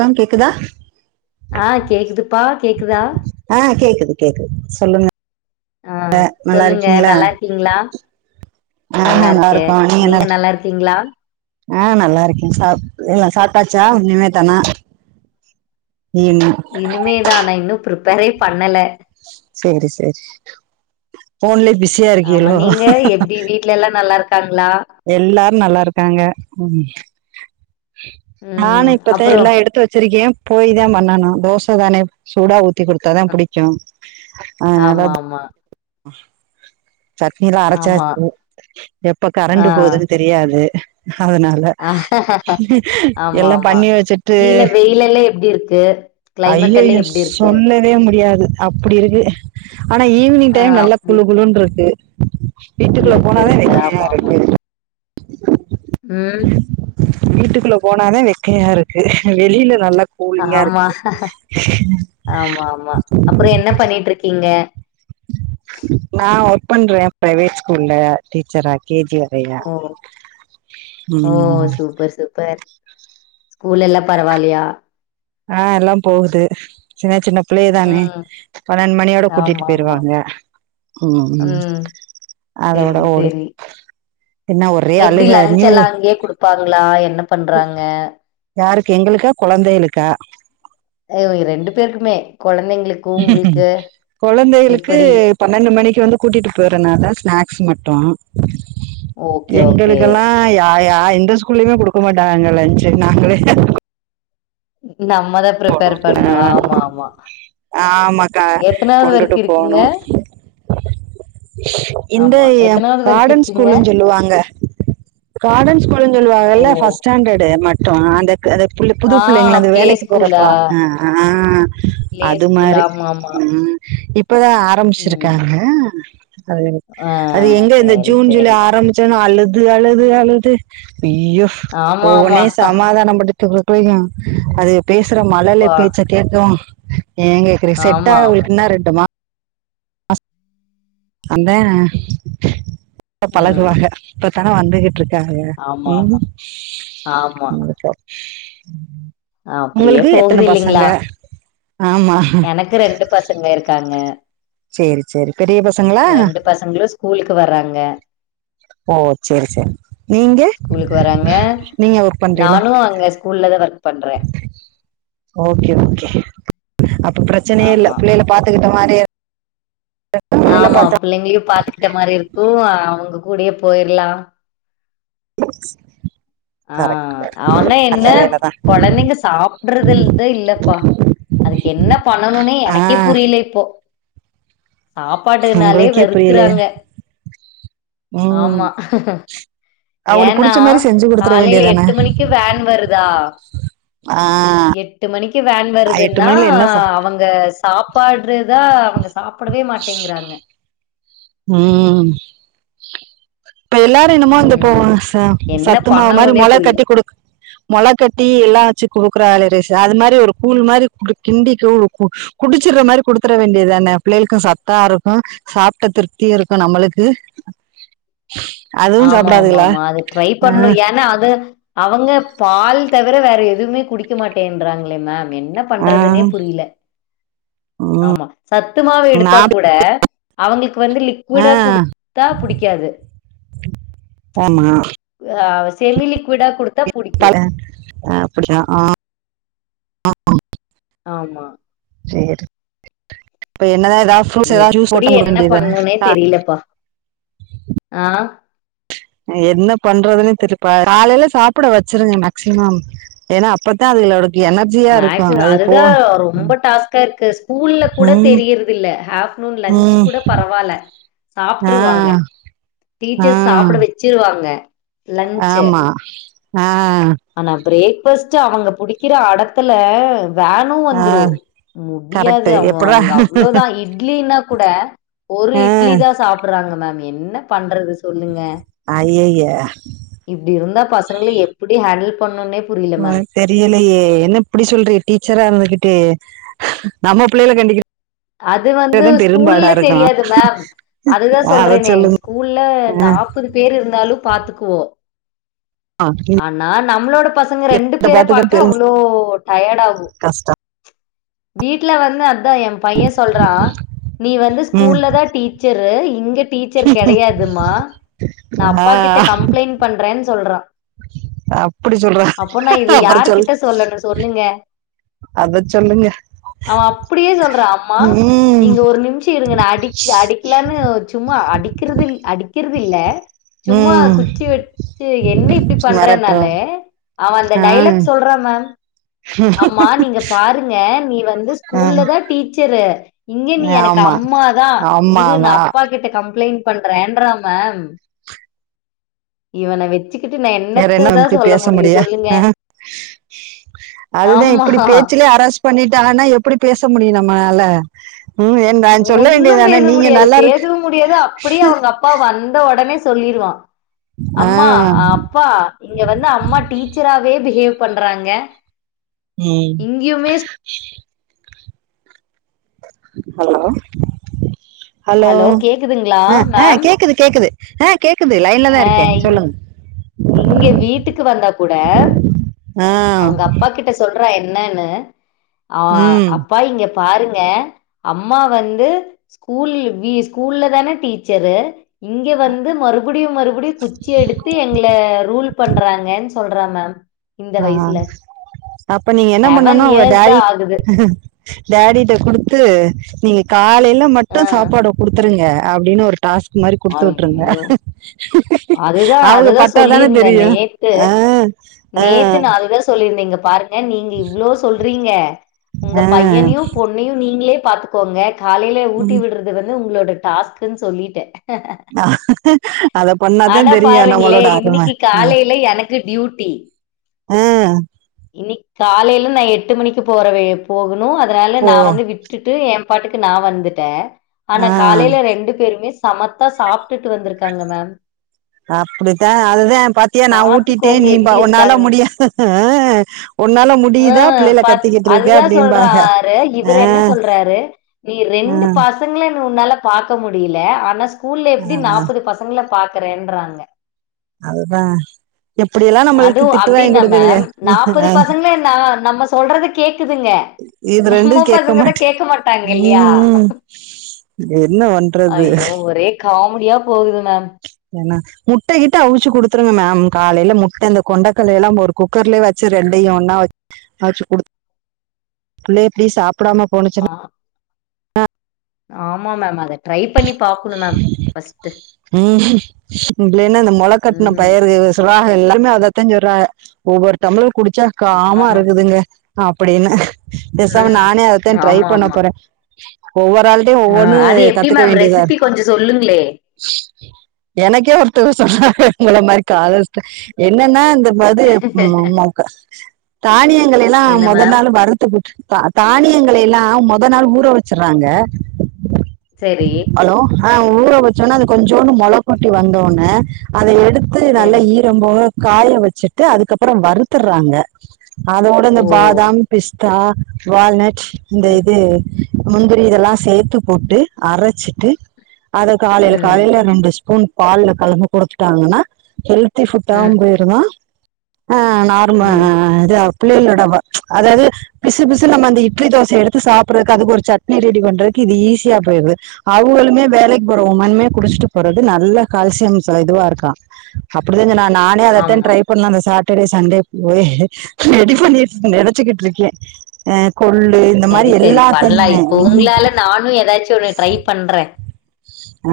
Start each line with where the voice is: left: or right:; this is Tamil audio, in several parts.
right: கம் கேக்குதா
left: ஆ கேக்குதுப்பா கேக்குதா
right: ஆ கேக்குது கேக்குது சொல்லுங்க
left: ஆ
right: அ நல்லா
left: சொல்லுங்க
right: இருக்கிங்களா
left: நல்லா இருக்கீங்களா
right: ஆ நல்லா
left: இருக்கே
right: இருக்கோ நீ
left: நீங்க
right: என்னட
left: நல்லா இருக்கீங்களா
right: ஆ நல்லா இருக்கே சாப் இல்ல சாப்டாச்சா இனிமே தானா இன்
left: இனிமேதா நா இன்னு ப்ரிப்பரே பண்ணல
right: சேரி சேரி போன்லே பிஸ்
left: ஆமா நீங்க எப்டி வீட்லெல்லா நல்லா இருக்காங்களா
right: எல்லாரு நல்லா இருக்காங்க ம் நானு
left: ம்
right: இப்பத்தே
left: அப்புறோ
right: எல்லா எடுத்து வச்சிருக்கே போய் தா பண்ணனு தோச தானே சூடா ஊத் சுத்தி குடுத்தாதா புடிக்கு அதனால
left: ஆமா ஆமா
right: சட்னீலா அரச்சா
left: ஆமா
right: [inaudible] எப்ப
left: ஆ
right: கரண்டு போதுன்னு தெரியாது அதனா ல
left: ஆமா
right: எல்லா
left: ஆமா
right: பண்ணி வச்சுட்டு
left: கீழ வெயில் எல்லா எப்டி இருக்கு கிளைமேட் எல்லா
right: ஐய்யயோ
left: எப்டி இருக்கு
right: சொல்லவே முடியாது அப்புடி இருக்கு அனா ஈவ்னிங்
left: ஆ
right: டைம் நல்லா
left: அப்டி
right: குழு குழுன்ருக்கு வீட்டுக்குள்ள
left: இருக்கு
right: போனாவே
left: இருக்கு
right: வெக்கயா
left: ஆமா ஆமா
right: இருக்கு
left: ம்
right: வீட்டுக்குள்ள போனாதே வெக்கயா இருக்கு வெளில நல்லா கூலிங்கா
left: ஆமா
right: இருக்குது
left: ஆமாம்மா அப்பறோ என்ன பண்ணீட்ருக்கீங்க
right: நா ஒர்க் பண்றே ப்ரைவேட் ஸ்கூல்ல டீச்சரா கே ஜி ஆலயா
left: ஓ ஓ
right: ம்
left: சூப்பர் சூப்பர் ஸ்கூல்ல எல்லா பரவால்லையா
right: ஆ எல்லாம் போகுது சின்ன சின்ன பிள்ளைதானே
left: ம்
right: பன்னெண் மணியோட
left: ஆமா
right: கூட்டிட்டு
left: ஆமா
right: போயிருவாங்க ம் அதோட
left: சேரி
right: ஓடு
left: சேரி
right: என்ன ஒரே
left: எப்டி
right: அழுக
left: லன்ச்
right: நியூ
left: எல்லா அங்கயே குடுப்பாங்ளா என்ன பண்றாங்க
right: யாருக்கு எங்களுக்கா கொழந்தைளுக்கா
left: அ ரெண்டு பேருக்குமே கொழந்தைங்களுக்
right: கொழந்தைளுக்கு பன்னெண்டு மணிக்கு வந்து கூட்டிட்டு போய்யறனால ஸ்நாக்ஸ் மட்டு
left: ஓகே ஓகே
right: எங்களுக்கெலா யா யா எந்த ஸ்கூல்லிமே குடுக்க மாட்டாங்க அங்க லஞ்சு நாங்களே
left: நம்மதா ப்ரிப்பேர் பண்ணு ஆமா ஆமா
right: ஆமாக்கா
left: எத்தனாவது வரைக்கு
right: கொண்டுட்டு
left: இருக்கீங்க
right: போனு இந்த
left: ஆமா எத்தனாவது வரைக்கு
right: காடன்
left: இருக்கீங்க
right: ஸ்கூல்ன் சொல்லுவாங்க காடன் ஸ்கூல்னு
left: ஓ
right: சொல்வாகல்ல ஃபஸ்ட் ஸ்டேண்டடு மட்டு அந்த அந்த புல்லு புது
left: ஆ
right: புள்ளைங்கள அது
left: பிளே
right: வேலைக்கு
left: ஸ்கூலா
right: போறப்பா அ அ அ
left: பிளே
right: அது
left: ஸ்கூல்
right: மாரி
left: ஆமா ஆமா
right: ம் இப்பதா
left: ம்
right: ஆரம்மிச்சிருக்காங்க அ
left: ஆ சேரி சேரி
right: ஆரம்பிச்சோன்ன அழுது அழுது அழுது அய்யோ
left: ஆமா ஆமா
right: ஒவ்வன்னயு சமாதான படுத்தற குள்ளயு அதுக பேசுற மழல
left: பா
right: பேச்ச கேக்கவு ஏங்க இது செட்
left: ஆமா
right: ஆக
left: ஆமா
right: உங்ளுக்கு இன்னு ரெண்டு மா அந்தே [inaudible]
left: ம்
right: பழகுவாக இப்பத்தான வந்துகிட்ரு க்காக
left: ஆமா
right: ம்
left: ஆமா
right: [unintelligible]
left: ஆமா
right: ம்
left: அப்டியே
right: உங்களுக்கு
left: போகுது
right: எத்தன பசங்க
left: இல்லைங்களா
right: ஆமா
left: எனக்கு ரெண்டு பசங்க இருக்காங்க
right: சேரி சேரி பெரிய பசங்களா
left: பசங்களு ஸ்கூலுக்கு வர்றாங்க
right: ஓ செரி செரி நீங்க நீங்க ஒர்க் பண்றீங்களா
left: நானு அங்க ஸ்கூல்லதா ஒர்க் பண்றே
right: ஓகே ஓகே அப்ப பிரச்சனையே இல்ல
left: ஆமா.
right: பிள்ளைல பாத்துக்கிட்ட மாரி இருக்கு புள்ளைகள
left: ஆமா
right: பாத்த
left: பிள்ளைங்களையு பாத்துக்கிட்ட மாரி இருக்கு அவுங்க கூடே போயிர்லா ஆ
right: கரெக்ட் கரெக்ட்.
left: ஆனா
right: நல்ல
left: என்ன
right: வேலதா
left: கொழந்தைங்க சாப்பிட்றதில் தா இல்லப்பா அதுக்கு என்ன பண்ணணுனே
right: ஆ
left: எனக்கே புரிய்ல இப்போ சாப்பாட்டுனாலே
right: உங்களுக்கே புரியலையா
left: வெறுக்குறாங்க
right: ம்
left: ஆமா
right: அவங்களுக்கு
left: ஏனா
right: புடிச்ச மாரி செஞ்சு குடுத்துட
left: காலைல
right: வேண்டியதானே
left: எட்டு மணிக்கு வேன் வருதா
right: ஆ
left: எட்டு மணிக்கு வேன்
right: எட்டு
left: வருதுன்னா
right: மணில என்ன சா
left: அவுங்க சாப்பாட்றதா அவு ங்க சாப்பிடவே மாட்டிங்கிறாங்க
right: ம் இப்ப எல்லாரு என்னமோ இந்த போ
left: ம்
right: ச
left: என்ன
right: சத்துமாவு மாரி
left: பண்ணணுனே
right: மொள கட்டி குடுக்
left: [inaudible]
right: மொளக்கட்டி எல்லா வெச்சு குடுக்குறாலே [unintelligible] அது மாரி ஒரு கூழ் மாரி குடுக் கிண்டி கூ குடிச்சிற மாரி குடுத்துர வேண்டிதான பிள்ளைளுக்கு சத்தா இருக்கு சாப்ட்ட திருப்தி இருக்கு நம்மளுக்கு அதுவும்
left: ஆமா ஆமா
right: சாப்பிடாதுங்களா
left: ஆமா அது ட்ரை
right: ஆ,
left: பண்ணு ஏன்னா அது அவங்க பால் தவிர வேற எதுமே குடிக்க மாட்டேன்றாங்ளே மேம் என்ன
right: ஆ,
left: பண்றதுனே புரில
right: ம்,
left: ஆமா சத்துமாவ் எடுத்தா
right: நான்
left: கூட அவங்களுக்கு வந்து
right: ஆ,
left: லிக்விடா குடுத்தா புடிக்காது
right: ஆமா
left: ஆ செமி லிக்விடா குடு
right: பட ஆ அப்டியா ஆ
left: ஆமா
right: சேரி இப்ப என்னதா ஏதாவ்
left: எப்டி என்ன பண்ணுனே தெரியலப்பா ஆ
right: என்ன பண்றதுன்னு தெருப்பா காலைல சாப்பிட வச்சருங்க மேக்சிமம் ஏன்னா அப்பத்தா அதுலோடக்கு எனர்ஜியா இருக்கு
left: மேக்ஸிமம்
right: அது போ
left: அதுதான் ரொம்ப டாஸ்க்கா இருக்கு ஸ்கூல்ல கூட
right: ம்
left: தெரியறதில்ல ஆப்டர்நூன் லன்ச்சு
right: ம்
left: கூட பரவால்ல
right: ஆ
left: சாப்ட்ருவாங்க
right: ஆ
left: டீச்சர்ஸ் சாப்ட வெச்சிருவாங்க
right: ஆமா ஆ
left: ஆனா பிரேக்ஃபாஸ்ட் அவங்க புடிக்கிற அடத்துல வேனும்
right: ஆ
left: வந்துரும் முடியாது
right: கரெக்ட்
left: அவ
right: எப்புட்றா
left: அவங்க அவ்ள தா இட்லின்னா கூட ஒரு
right: ஆ
left: இட்லி தா சாப் ட்றாங்க மேம் என்ன பண்றது சொல்லுங்க
right: ஐய்யய்ய
left: இப்டி இருந்தா பசங்கள எப்டி ஹேண்டில் பண்ணுன்னே
right: ஆ தெரியலயே என்ன இப்டி சொல்ற டீச்சரா இருந்துகிட்டு நம்ம பிள்ளைல கண்டிக்க
left: அது வந்து ஸ்கூல்ல
right: இருக்கு
left: தெரியாது மேம் அதுதா
right: ஆ அத
left: சொல்றேனே
right: சொல்லுங்க
left: ஸ்கூல்ல நாப்பது பேர் இருந்தாலும் பாத்துக்குவோ
right: ஆ
left: ஆனா நம்மளோட பசங்க ரெண்டு
right: அத
left: பேர
right: பாத்துக்க
left: பாக்க
right: பெரும்
left: அவ்ளோ டயர்ட் ஆகும்
right: கஷ்டம்
left: வீட்ல வந்து அதா ஏ பையே சொல்றா நீ வந்து
right: ம்
left: ஸ்கூல்ல தா டீச் ச்சரு இங்க டீச்சர் கெடையாதுமா நா
right: ஆ
left: அப்பா கிட்ட கம்ப்ளைண்ட் பண்றேன்னு சொல்றா
right: அப்டி சொல்ற
left: அப்போ நா இத
right: அப்றோ
left: யார்
right: சொல்
left: கிட்ட சொல்லணு சொல்லுங்க
right: அத சொல்லுங்க
left: அவே அப்டியே சொல்றா அம்மா
right: ம்
left: நீங்க ஒரு நிமிஷ இருங்க நா அடி அடிக்கலான்னு சும்மா அடிக்கறது இல் அடிக்கறது இல்ல சும்மா
right: ம்
left: குச்சி வச்சு என்ன இப்டி
right: மிரட்றோ
left: பண்றனாலே அவெ அந்த
right: ஆ
left: டைலாக் சொல் ல்றா மேம் அம்மா நீங்க பாருங்க நீ வந்து
right: ஆ
left: ஸ்கூல்ல தா டீச் ச்சரு இங்க நீ எனக்கு
right: ஆமா
left: அம்மா தா
right: ஆமா
left: இரு நா
right: அதா
left: அப்பா கிட்ட கம்ப்ளைண்ட் பண்றேன்றா மேம் இவன வெச்
right: வேற என்ன அவன்ட்ட பேச முடியு
left: சொல்லுங்க
right: ஆ அதுதா
left: ஆமா
right: இப்டி பேச்சுலயே அரஸ்ட் பண்ணிட்டாங்கன்னா எப்டி பேச முடியு நம்மளால ம் என் நான் சொல்ல
left: ஒன்னும்
right: வேண்டியதானே
left: பேச
right: நீங்க
left: முடியாது
right: நல்லா இருக்கு
left: பேசவும் முடியாது அப்டியே அவங்க அப் அப்பா வந்த ஒடனே சொல்லிருவா
right: ஆ
left: அம்மா அப்பா இங்க வந்து அம்மா டீச்சராவே பிஹேவ் பண்றாங்க
right: ம்
left: இங்கயுமேஸ்
right: ஹலோ ஹலோ
left: கேக்குதுங்களா
right: ஆ ஆ
left: மேம்
right: கேக்குது கேக்குது ஆ கேக்குது லைன்லதா இருக்கே
left: அஹ் இங்
right: சொல்லுங்க
left: இங்க வீட்டுக்கு வந்தா கூட
right: ஆ
left: அவங்க அப்பா கிட்ட சொல்றா என்னான்னு அ
right: ம்
left: அப்ப அப்பா இங்க பாருங்க அம்மா வந்து ஸ்கூல் விஸ் ஸ்கூல்ல தானே டீச்சரு இங்க வந்து மறு மறுபடியு மறுபடியு குச்சி எடுத்து எங்கள ரூல் பண்றாங்கன்னு சொல்றா மேம் இந்த
right: ஆ
left: வயசுல
right: அப்ப நீங்க என்ன
left: செவன்
right: பண்ணனு அவங்க
left: இயர்ஸ் தா
right: டேடி
left: ஆகுது
right: டேடிட்ட குடுத்து நீங்க காலைல மட்டு
left: ஆ
right: சாப்பாடு குடுத்துருங்க அப்டின்னு ஒரு டாஸ்க் மாரி குடுத்து விட்ருங்க
left: ஐயோ அதுதா
right: அவங்க
left: அதுதா
right: பட்டாதானே
left: சொல்லியிருந்தே
right: தெரியு
left: நேத்
right: ஆ ஆ
left: நேத்து நா அதுதா சொல்லிருந்தே இங்க பாரு நீங்க இவ்ளோ சொல்றீங்க உங்க
right: ஆ
left: பையனையு பொண்ணையு நீங்களே பாத்துக்கோங்க காலைலே ஊட்டி
right: ம்.
left: விட்றது வந்து உங்ளோட டாஸ்க்குன்னு சொல்லிட்டே
right: அத பண்ணாதா தெரியு
left: பாருங்களே
right: நம்மளோட அருமை
left: இன்னைக்கு
right: ஆ
left: காலையில எனக்கு
right: ஆ
left: இன் காலையில நா எட்டு மணிக்கு போறவே போகணு அதனால
right: போ
left: நா வந்து வி ட்டு எ பாட்டுக்கு நா வந்துட்டே
right: ஆ
left: ஆனா காலைல ரெண்டு ரெண்டு பெருமே சமத்தா சாப்பிட்டுட்டு வந்திருக்காங்க மேம்
right: அப்டித்தா அதுதா பாத்தியா நா ஊட்டிட்டே
left: பாத்துக்கோங்க
right: நீ ப
left: எப்படி
right: உன்னால முடியா உ
left: அ பா அதுதா
right: அப்டிம்பாங்க
left: சொல்றாரு
right: ஆ
left: இவரு என்ன சொல்றாரு நீ
right: ஆ
left: ரெண்டு பாஸ் பசங்கள உன்னால பாக்க முடியல ஆனா ஸ்கூல்ல எப்டி நாப்பது பசங்கள பாக்குறேன்றாங்க
right: அதுதா எப்படியெல்லா
left: அதுவு அப்படின்னா மேம் நாப்பது
right: ஆ
left: பசங்களு நம்ம சொல்றத கேக்குதுங்க
right: இது ரெண்டு
left: நம்ம
right: கேக்க
left: பசங்கதா
right: மாட்டே
left: கேக்க மாட்டாங்க இல்லையா
right: ம் என்ன பண்றது
left: ஐயோ ஒரே காமோடியா போகுது மேம்
right: ஏன்னா முட்டை கிட்ட அவிச்சு குடுத்துருங்க மேம் காலையில முட்ட இந்த கொண்டைக்கல எல்லா ஒரு குக்கர்லயே வெச்சு ரெண்டையு ஒன்னா அவிச்சு குடு புள்ள இப்பிடி சாப்பிடாம போன
left: ஆ ஆமா மேம் அத ட்ரை பண்ணி பாக்கணு மேம் ஃபஸ்டு
right: உம் இல்லேனா இந்த மொள கட்ன
left: ம்
right: பயிரு சிவா எல்லாருமே அதத்தா சொல்ராங்க ஒவ்வொரு டம்பளரு குடிச்சா
left: ஆமா
right: காமா
left: மேம்
right: இருக்குதுங்க அப்படின்னு பேசாம
left: ம்
right: நானே அததா ட்ரை
left: ஆமா
right: பண்ண
left: ஆமா
right: போறே ஒவ்வொரு ஆள்ட்டையு ஒவ்வொன்னு கத்துக்க வேண்டியதா
left: கொஞ்சு சொல்லுங்களே
right: எனக்கே ஒருத்தங்க சொன்னாங்க உங்கள மாரி காலர்ஸ்ட்ட என்னன்னா இந்த வது ம் ஆ தானியங்கள எல்லா
left: என்ன
right: மொதல்
left: மேம்?
right: நாள் வருத் துட்டு தானியங்களை எல்லா மொதல் நாள் ஊற வெச்சறாங்க
left: செரி
right: ஹலோ ஆ ஊர வச்சோனா அது கொஞ்சோன்னு மொள குட்டி வந்தோனே அத எடுத்து நல்லா
left: சரி.
right: ஈ போக காய வச்சுட்டு அதுக்கப்புறோ வருத்துடுறாங்க அதோட இந்த
left: ஓ!
right: பா பாதாம் பிஸ்தா வால்நட் இந்த
left: ம்,
right: இது முந்திரி இதெல்லா சேத்து போட்டு அரைச்சிட்டு அத காலையில
left: ம்,
right: காலையில ரெண்டு ஸ்பூன் பால்ல களந்து குடுத்துட்டாங்கன்னா ஹெல்த ஹெல்த்தி ஃபுட்டாவு
left: ம்,
right: போயிருங்க ஆ நார்ம ஆ
left: ம்.
right: ஆ இதா பிள்ளைலோடு அவ்வா அதாது பிசு பிசுனு நம்ம அந்த இட்லி தோசைய எடுத்து சாப்பிட்றக்கு அதுக்கு ஒரு சட்னி ரெடி பண்றது இதுக்கு ஈஸியா போயிருது அவுங்களுமே வேலைக்கு போறவுமே குடிச்சிட்டு போறது நல்ல கால்சியம் இதுவா இருக்கா அப்டிதா சொங் நானே அதத்தா
left: ஆமா.
right: ட்ரை பண்ணே அந்த சாட் ட்டர்டே சண்டே போய் ரெடி பண்ணி வெச் நெனச்சிட்டு இருக்கே ஆ கொள்ளு இந்த மாதிரி
left: செரி சரி பண்ணலா
right: எல்லாத்தையுமே
left: இப்ப
right: உம்
left: உங்களால நானு ஏதாச்சி ஒன்னு ட்ரை பண்றே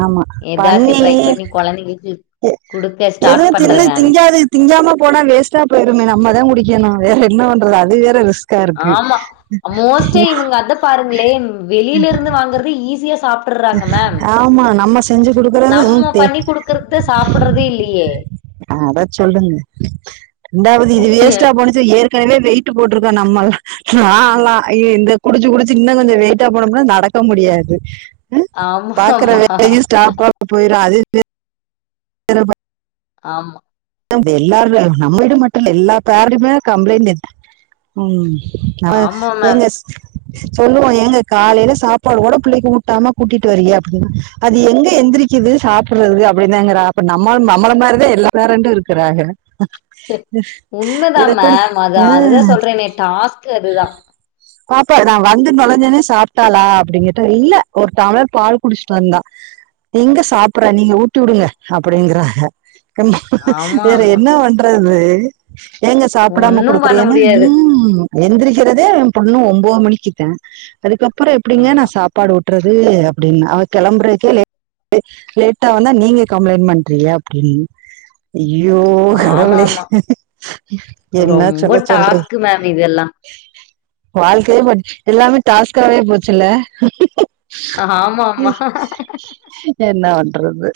right: ஆமா
left: ஏதாச்சி
right: பண்ணி
left: ட்ரை பண்ணி கொழந்தைங்களுக்கு
right: எ-
left: குடுக்க ஸ்டார்ட்
right: எதுவும்
left: பண்ற
right: தின்னு
left: நானு
right: திங்காது திங்காம போனா வேஸ்ட்டா போயிருமே நம்ம தா குடிக்கணு வேற என்ன பண்றது அது வேற ரிஸ்க்
left: ஆமா மோஸ்ட்டா இவுங்க அத பாருங்களே வெளியில இருந்து வாங்குறது ஈஸியா சாப்ப சாப்புட்றாங்க மேம்
right: ஆமா நம்ம செஞ்சு கொடுக்கறது ம்,
left: நம்ம
right: தே-
left: பண்ணி குடுக்கறத சாப்பிட்றதே இல்லையே
right: அத சொல்லுங்க ரெண்டாவது இது வேஸ்டா போனுச்சி ஏற்க் ஏற்கனவே வெயிட் போட்டிருக்கோ நம்ம நாலா இந்த குடிச்சி குடிச்சி இன்னு கொஞ்சோ வெயிட்டா போனோம்னா நடக்க முடியாது பாக்குற
left: ஆமாமா.
right: வேலையு ஸ்டாப்பா போயிட அது [inaudible]
left: ஆமா
right: இல்லம்ல எல்லார் நம்ம வீடு மட்டு இல்ல எல்லா பேரன்டுமே கம்பளைண்ட் எத் ம் ஆ நீங்க
left: இ
right: சொல்லுவோ எங்க காலையில சாப்பாடு கூட பிள்ளைக்கு ஊட்டாம கூட்டிட்டு வரியே அப்டின்னா அது எங்க எந்திரிக் க்கிது சாப்புட்றது அப்டின்தா இங்குறா அப்ப நம்ம நம்மள மாரி தா எல்லா பேரண்ட் இருக்குறாக இத
left: உண்மதான்
right: கூடு
left: மேம். அது அதுதான் சொல்றேனே டாஸ்க் அதுதான்.
right: பாப்பா நான் வந்து நெழஞ்ச ஒன்னே சாப்டாளா அப்டின் கேட்டா இல்ல ஒரு டம்ளர் பால் குடிச்சுட்டு வந்தந்தா எங்க சாப்புட்ற நீங்க ஊட்டி உடுங்க அப்டிங்கறாக
left: ஆமா ஆமா
right: என்ன பண்றது எங்க சாப்டாம
left: ஒண்ணும் பண்ண
right: குடுக்குறியான்னா
left: முடியாது.
right: ம் எந்திரிக்கிறதே எயா பொண்ணு ஒம்போது மணிக்குத்தா அதுக்கப்றோ எப்டிங்க நா
left: ஆமா.
right: சாப் சப்பாடு உட்றது அப்டின்னா அவ கெளம்புறதுக்கே லேட் லேட்டா வந்தா நீங்க கம்ப்ளைன்ட் பண்றிங்க அப்டின் ஐயோ
left: ஆமா
right: கடவுளே
left: ஆமா.
right: என்ன
left: ரொம்ப
right: சொல்ல சொல்ற
left: டாஸ்க்கு மேம் இதெல்லாம்.
right: வாழ்க்கையே பார் எல்லாமே டாஸ்காவே போச்சில்ல
left: ஆமா ஆமா
right: என்னா பண்றது